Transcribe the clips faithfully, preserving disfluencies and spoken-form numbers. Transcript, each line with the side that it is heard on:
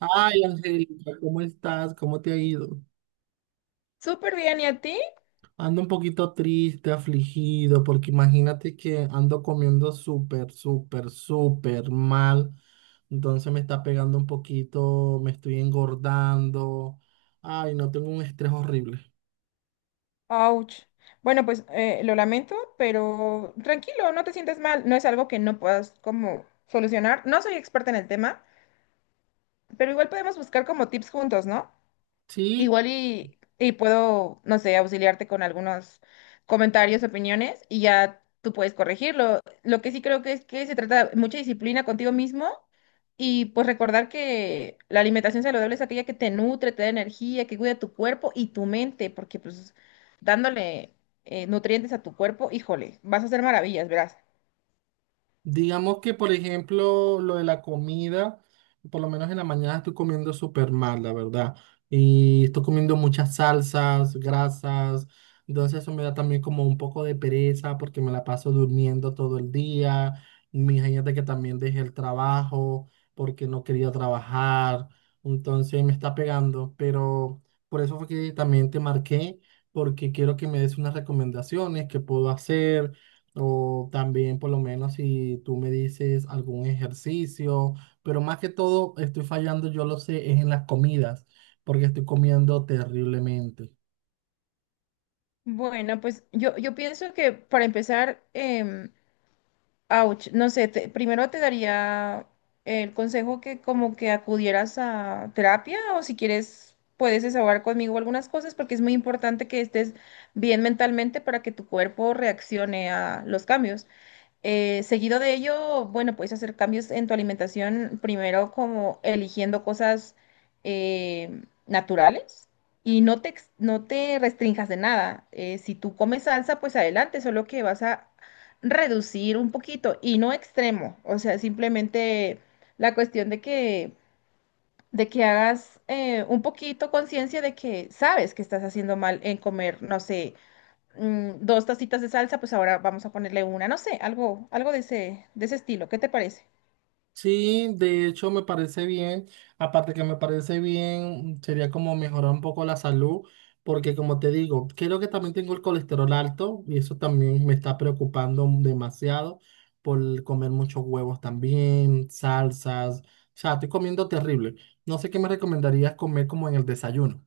right: Ay, Angélica, ¿cómo estás? ¿Cómo te ha ido?
left: Súper bien, ¿y a ti?
right: Ando un poquito triste, afligido, porque imagínate que ando comiendo súper, súper, súper mal. Entonces me está pegando un poquito, me estoy engordando. Ay, no, tengo un estrés horrible.
left: Ouch. Bueno, pues eh, lo lamento, pero tranquilo, no te sientas mal. No es algo que no puedas como solucionar. No soy experta en el tema, pero igual podemos buscar como tips juntos, ¿no?
right: Sí.
left: Igual y, y puedo, no sé, auxiliarte con algunos comentarios, opiniones y ya tú puedes corregirlo. Lo que sí creo que es que se trata de mucha disciplina contigo mismo y pues recordar que la alimentación saludable es aquella que te nutre, te da energía, que cuida tu cuerpo y tu mente, porque pues dándole eh, nutrientes a tu cuerpo, híjole, vas a hacer maravillas, verás.
right: Digamos que, por ejemplo, lo de la comida, por lo menos en la mañana estoy comiendo súper mal, la verdad. Y estoy comiendo muchas salsas, grasas. Entonces eso me da también como un poco de pereza porque me la paso durmiendo todo el día. Imagínate que también dejé el trabajo porque no quería trabajar. Entonces me está pegando. Pero por eso fue que también te marqué porque quiero que me des unas recomendaciones que puedo hacer o también, por lo menos, si tú me dices algún ejercicio, pero más que todo, estoy fallando, yo lo sé, es en las comidas, porque estoy comiendo terriblemente.
left: Bueno, pues yo, yo pienso que para empezar, ouch, no sé, te- primero te daría el consejo que como que acudieras a terapia o si quieres puedes desahogar conmigo algunas cosas porque es muy importante que estés bien mentalmente para que tu cuerpo reaccione a los cambios. Eh, seguido de ello, bueno, puedes hacer cambios en tu alimentación, primero como eligiendo cosas eh, naturales y no te, ex- no te restrinjas de nada. Eh, si tú comes salsa, pues adelante, solo que vas a reducir un poquito y no extremo. O sea, simplemente la cuestión de que, de que hagas eh, un poquito conciencia de que sabes que estás haciendo mal en comer, no sé mm, dos tacitas de salsa, pues ahora vamos a ponerle una, no sé, algo, algo de ese, de ese estilo. ¿Qué te parece?
right: Sí, de hecho me parece bien. Aparte que me parece bien, sería como mejorar un poco la salud, porque como te digo, creo que también tengo el colesterol alto y eso también me está preocupando demasiado por comer muchos huevos también, salsas. O sea, estoy comiendo terrible. No sé qué me recomendarías comer como en el desayuno.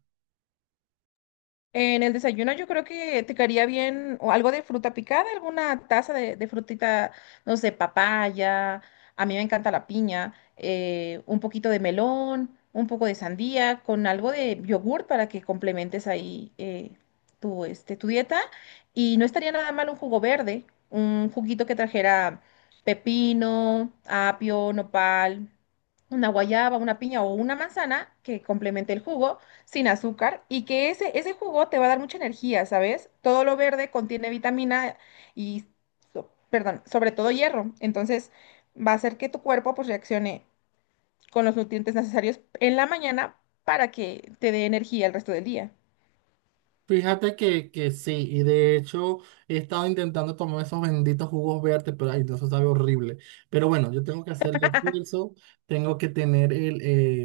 left: En el desayuno yo creo que te quedaría bien o algo de fruta picada, alguna taza de, de frutita, no sé, papaya, a mí me encanta la piña, eh, un poquito de melón, un poco de sandía, con algo de yogur para que complementes ahí eh, tu, este, tu dieta. Y no estaría nada mal un jugo verde, un juguito que trajera pepino, apio, nopal, una guayaba, una piña o una manzana que complemente el jugo sin azúcar y que ese, ese jugo te va a dar mucha energía, ¿sabes? Todo lo verde contiene vitamina y, so- perdón, sobre todo hierro. Entonces va a hacer que tu cuerpo pues reaccione con los nutrientes necesarios en la mañana para que te dé energía el resto del día.
right: Fíjate que, que sí, y de hecho he estado intentando tomar esos benditos jugos verdes, pero ay, no, eso sabe horrible. Pero bueno, yo tengo que hacerle esfuerzo, tengo que tener el,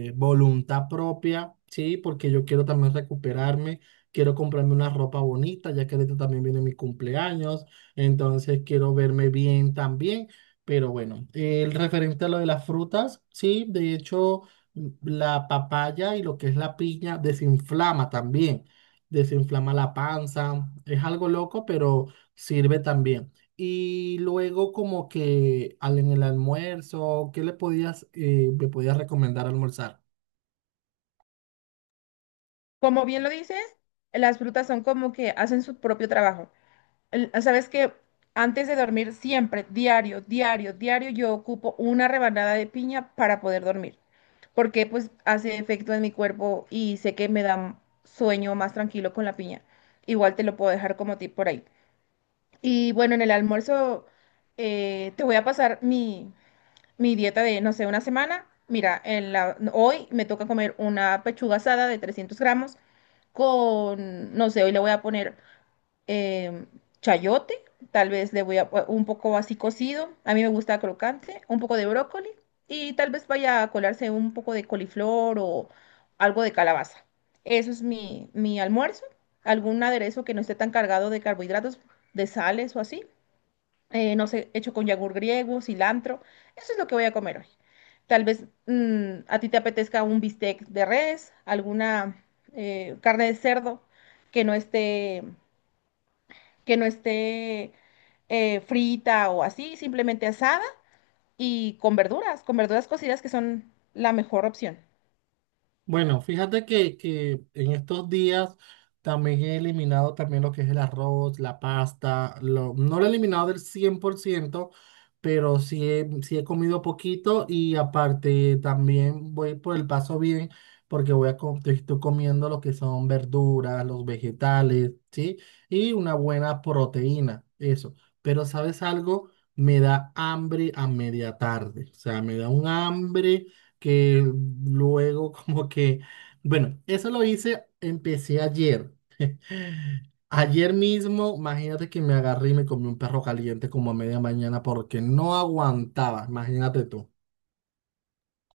right: eh, voluntad propia, sí, porque yo quiero también recuperarme, quiero comprarme una ropa bonita, ya que ahorita también viene mi cumpleaños, entonces quiero verme bien también. Pero bueno, el referente a lo de las frutas, sí, de hecho mm, la papaya y lo que es la piña desinflama también desinflama la panza. Es algo loco, pero sirve también. Y luego como que al- en el almuerzo, ¿qué le podías, eh, me podías recomendar almorzar?
left: Como bien lo dices, las frutas son como que hacen su propio trabajo. el- Sabes que antes de dormir, siempre, diario, diario, diario, yo ocupo una rebanada de piña para poder dormir, porque pues hace efecto en mi cuerpo y sé que me da sueño más tranquilo con la piña. Igual te lo puedo dejar como tip por ahí. Y bueno, en el almuerzo eh, te voy a pasar mi, mi dieta de, no sé, una semana. Mira, en la, hoy me toca comer una pechuga asada de trescientos gramos con, no sé, hoy le voy a poner em, chayote, tal vez le voy a un poco así cocido, a mí me gusta crocante, un poco de brócoli y tal vez vaya a colarse un poco de coliflor o algo de calabaza. Eso es mi, mi almuerzo, algún aderezo que no esté tan cargado de carbohidratos, de sales o así, eh, no sé, hecho con yogur griego, cilantro, eso es lo que voy a comer hoy. Tal vez mm, a ti te apetezca un bistec de res, alguna eh, carne de cerdo que no esté que no esté eh, frita o así, simplemente asada y con verduras, con verduras cocidas que son la mejor opción.
right: Bueno, fíjate que, que en estos días también he eliminado también lo que es el arroz, la pasta, lo- no lo he eliminado del cien por ciento, pero sí he, sí he comido poquito y aparte también voy por el paso bien porque voy a, co- estoy comiendo lo que son verduras, los vegetales, ¿sí? Y una buena proteína, eso. Pero ¿sabes algo? Me da hambre a media tarde, o sea, me da un hambre que luego como que, bueno, eso lo hice, empecé ayer. Ayer mismo, imagínate que me agarré y me comí un perro caliente como a media mañana porque no aguantaba, imagínate tú.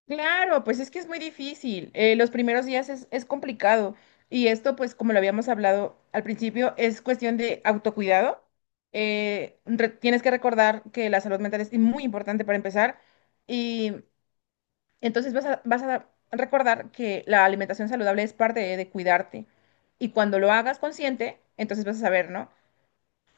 left: Claro, pues es que es muy difícil. eh, los primeros días es, es complicado. Y esto, pues como lo habíamos hablado al principio, es cuestión de autocuidado. eh, re- tienes que recordar que la salud mental es muy importante para empezar. Y entonces vas a, vas a recordar que la alimentación saludable es parte de de cuidarte. Y cuando lo hagas consciente, entonces vas a saber, ¿no?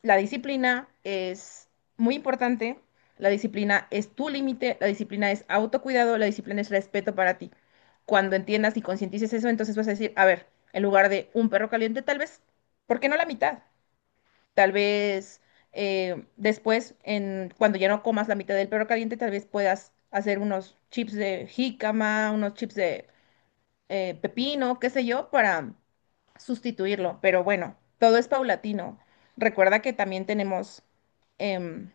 left: La disciplina es muy importante. La disciplina es tu límite, la disciplina es autocuidado, la disciplina es respeto para ti. Cuando entiendas y concientices eso, entonces vas a decir, a ver, en lugar de un perro caliente, tal vez, ¿por qué no la mitad? Tal vez eh, después, en, cuando ya no comas la mitad del perro caliente, tal vez puedas hacer unos chips de jícama, unos chips de eh, pepino, qué sé yo, para sustituirlo. Pero bueno, todo es paulatino. Recuerda que también tenemos em,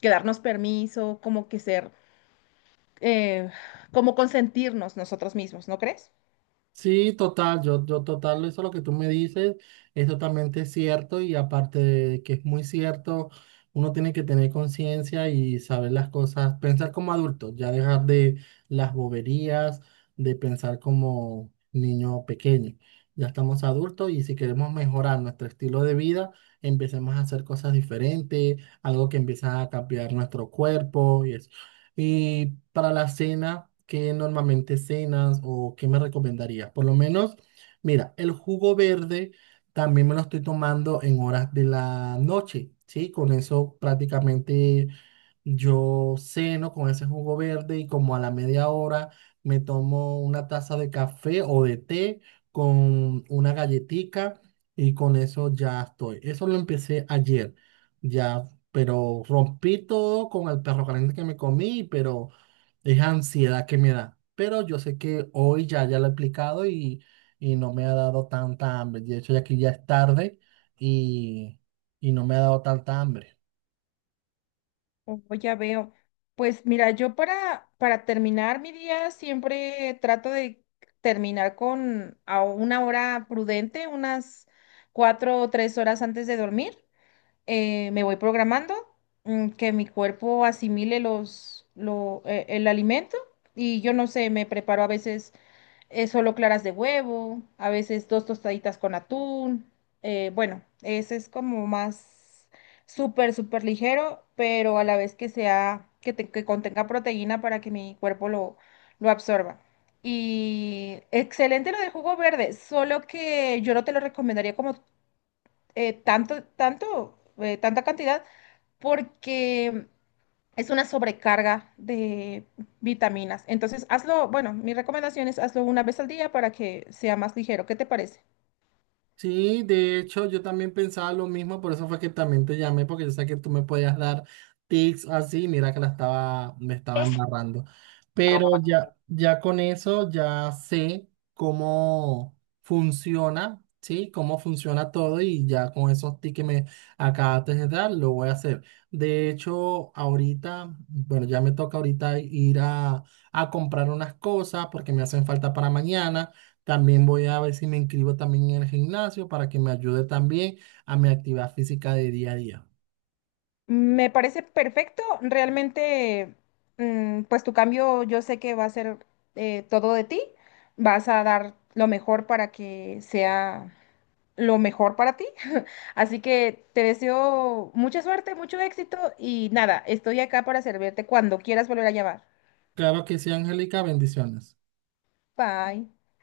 left: que darnos permiso, como que ser, eh, como consentirnos nosotros mismos, ¿no crees?
right: Sí, total, yo, yo total, eso lo que tú me dices es totalmente cierto y aparte de que es muy cierto, uno tiene que tener conciencia y saber las cosas, pensar como adulto, ya dejar de las boberías, de pensar como niño pequeño. Ya estamos adultos y si queremos mejorar nuestro estilo de vida, empecemos a hacer cosas diferentes, algo que empieza a cambiar nuestro cuerpo y eso. Y para la cena, ¿qué normalmente cenas o qué me recomendaría? Por lo menos, mira, el jugo verde también me lo estoy tomando en horas de la noche, ¿sí? Con eso prácticamente yo ceno con ese jugo verde y como a la media hora me tomo una taza de café o de té con una galletica y con eso ya estoy. Eso lo empecé ayer, ya, pero rompí todo con el perro caliente que me comí, pero es ansiedad que me da. Pero yo sé que hoy ya, ya lo he aplicado y, y no me ha dado tanta hambre. De hecho, ya aquí ya es tarde y, y no me ha dado tanta hambre.
left: Oh, ya veo. Pues mira, yo para, para terminar mi día siempre trato de terminar con a una hora prudente, unas cuatro o tres horas antes de dormir. eh, me voy programando, mm, que mi cuerpo asimile los, lo, eh, el alimento y yo no sé, me preparo a veces eh, solo claras de huevo, a veces dos tostaditas con atún. eh, bueno, ese es como más súper, súper ligero, pero a la vez que sea, que, te- que contenga proteína para que mi cuerpo lo, lo absorba. Y excelente lo del jugo verde, solo que yo no te lo recomendaría como eh, tanto, tanto, eh, tanta cantidad, porque es una sobrecarga de vitaminas. Entonces, hazlo, bueno, mi recomendación es hazlo una vez al día para que sea más ligero. ¿Qué te parece?
right: Sí, de hecho, yo también pensaba lo mismo, por eso fue que también te llamé, porque yo sé que tú me podías dar tips así, mira que la estaba, me estaba embarrando. Pero ya, ya con eso ya sé cómo funciona, ¿sí? Cómo funciona todo y ya con esos tips que me acabaste de dar, lo voy a hacer. De hecho, ahorita, bueno, ya me toca ahorita ir a, a comprar unas cosas porque me hacen falta para mañana. También voy a ver si me inscribo también en el gimnasio para que me ayude también a mi actividad física de día a día.
left: Me parece perfecto. Realmente, mm, pues tu cambio yo sé que va a ser eh, todo de ti. Vas a dar lo mejor para que sea lo mejor para ti. Así que te deseo mucha suerte, mucho éxito y nada, estoy acá para servirte cuando quieras volver a llamar.
right: Claro que sí, Angélica, bendiciones.
left: Bye.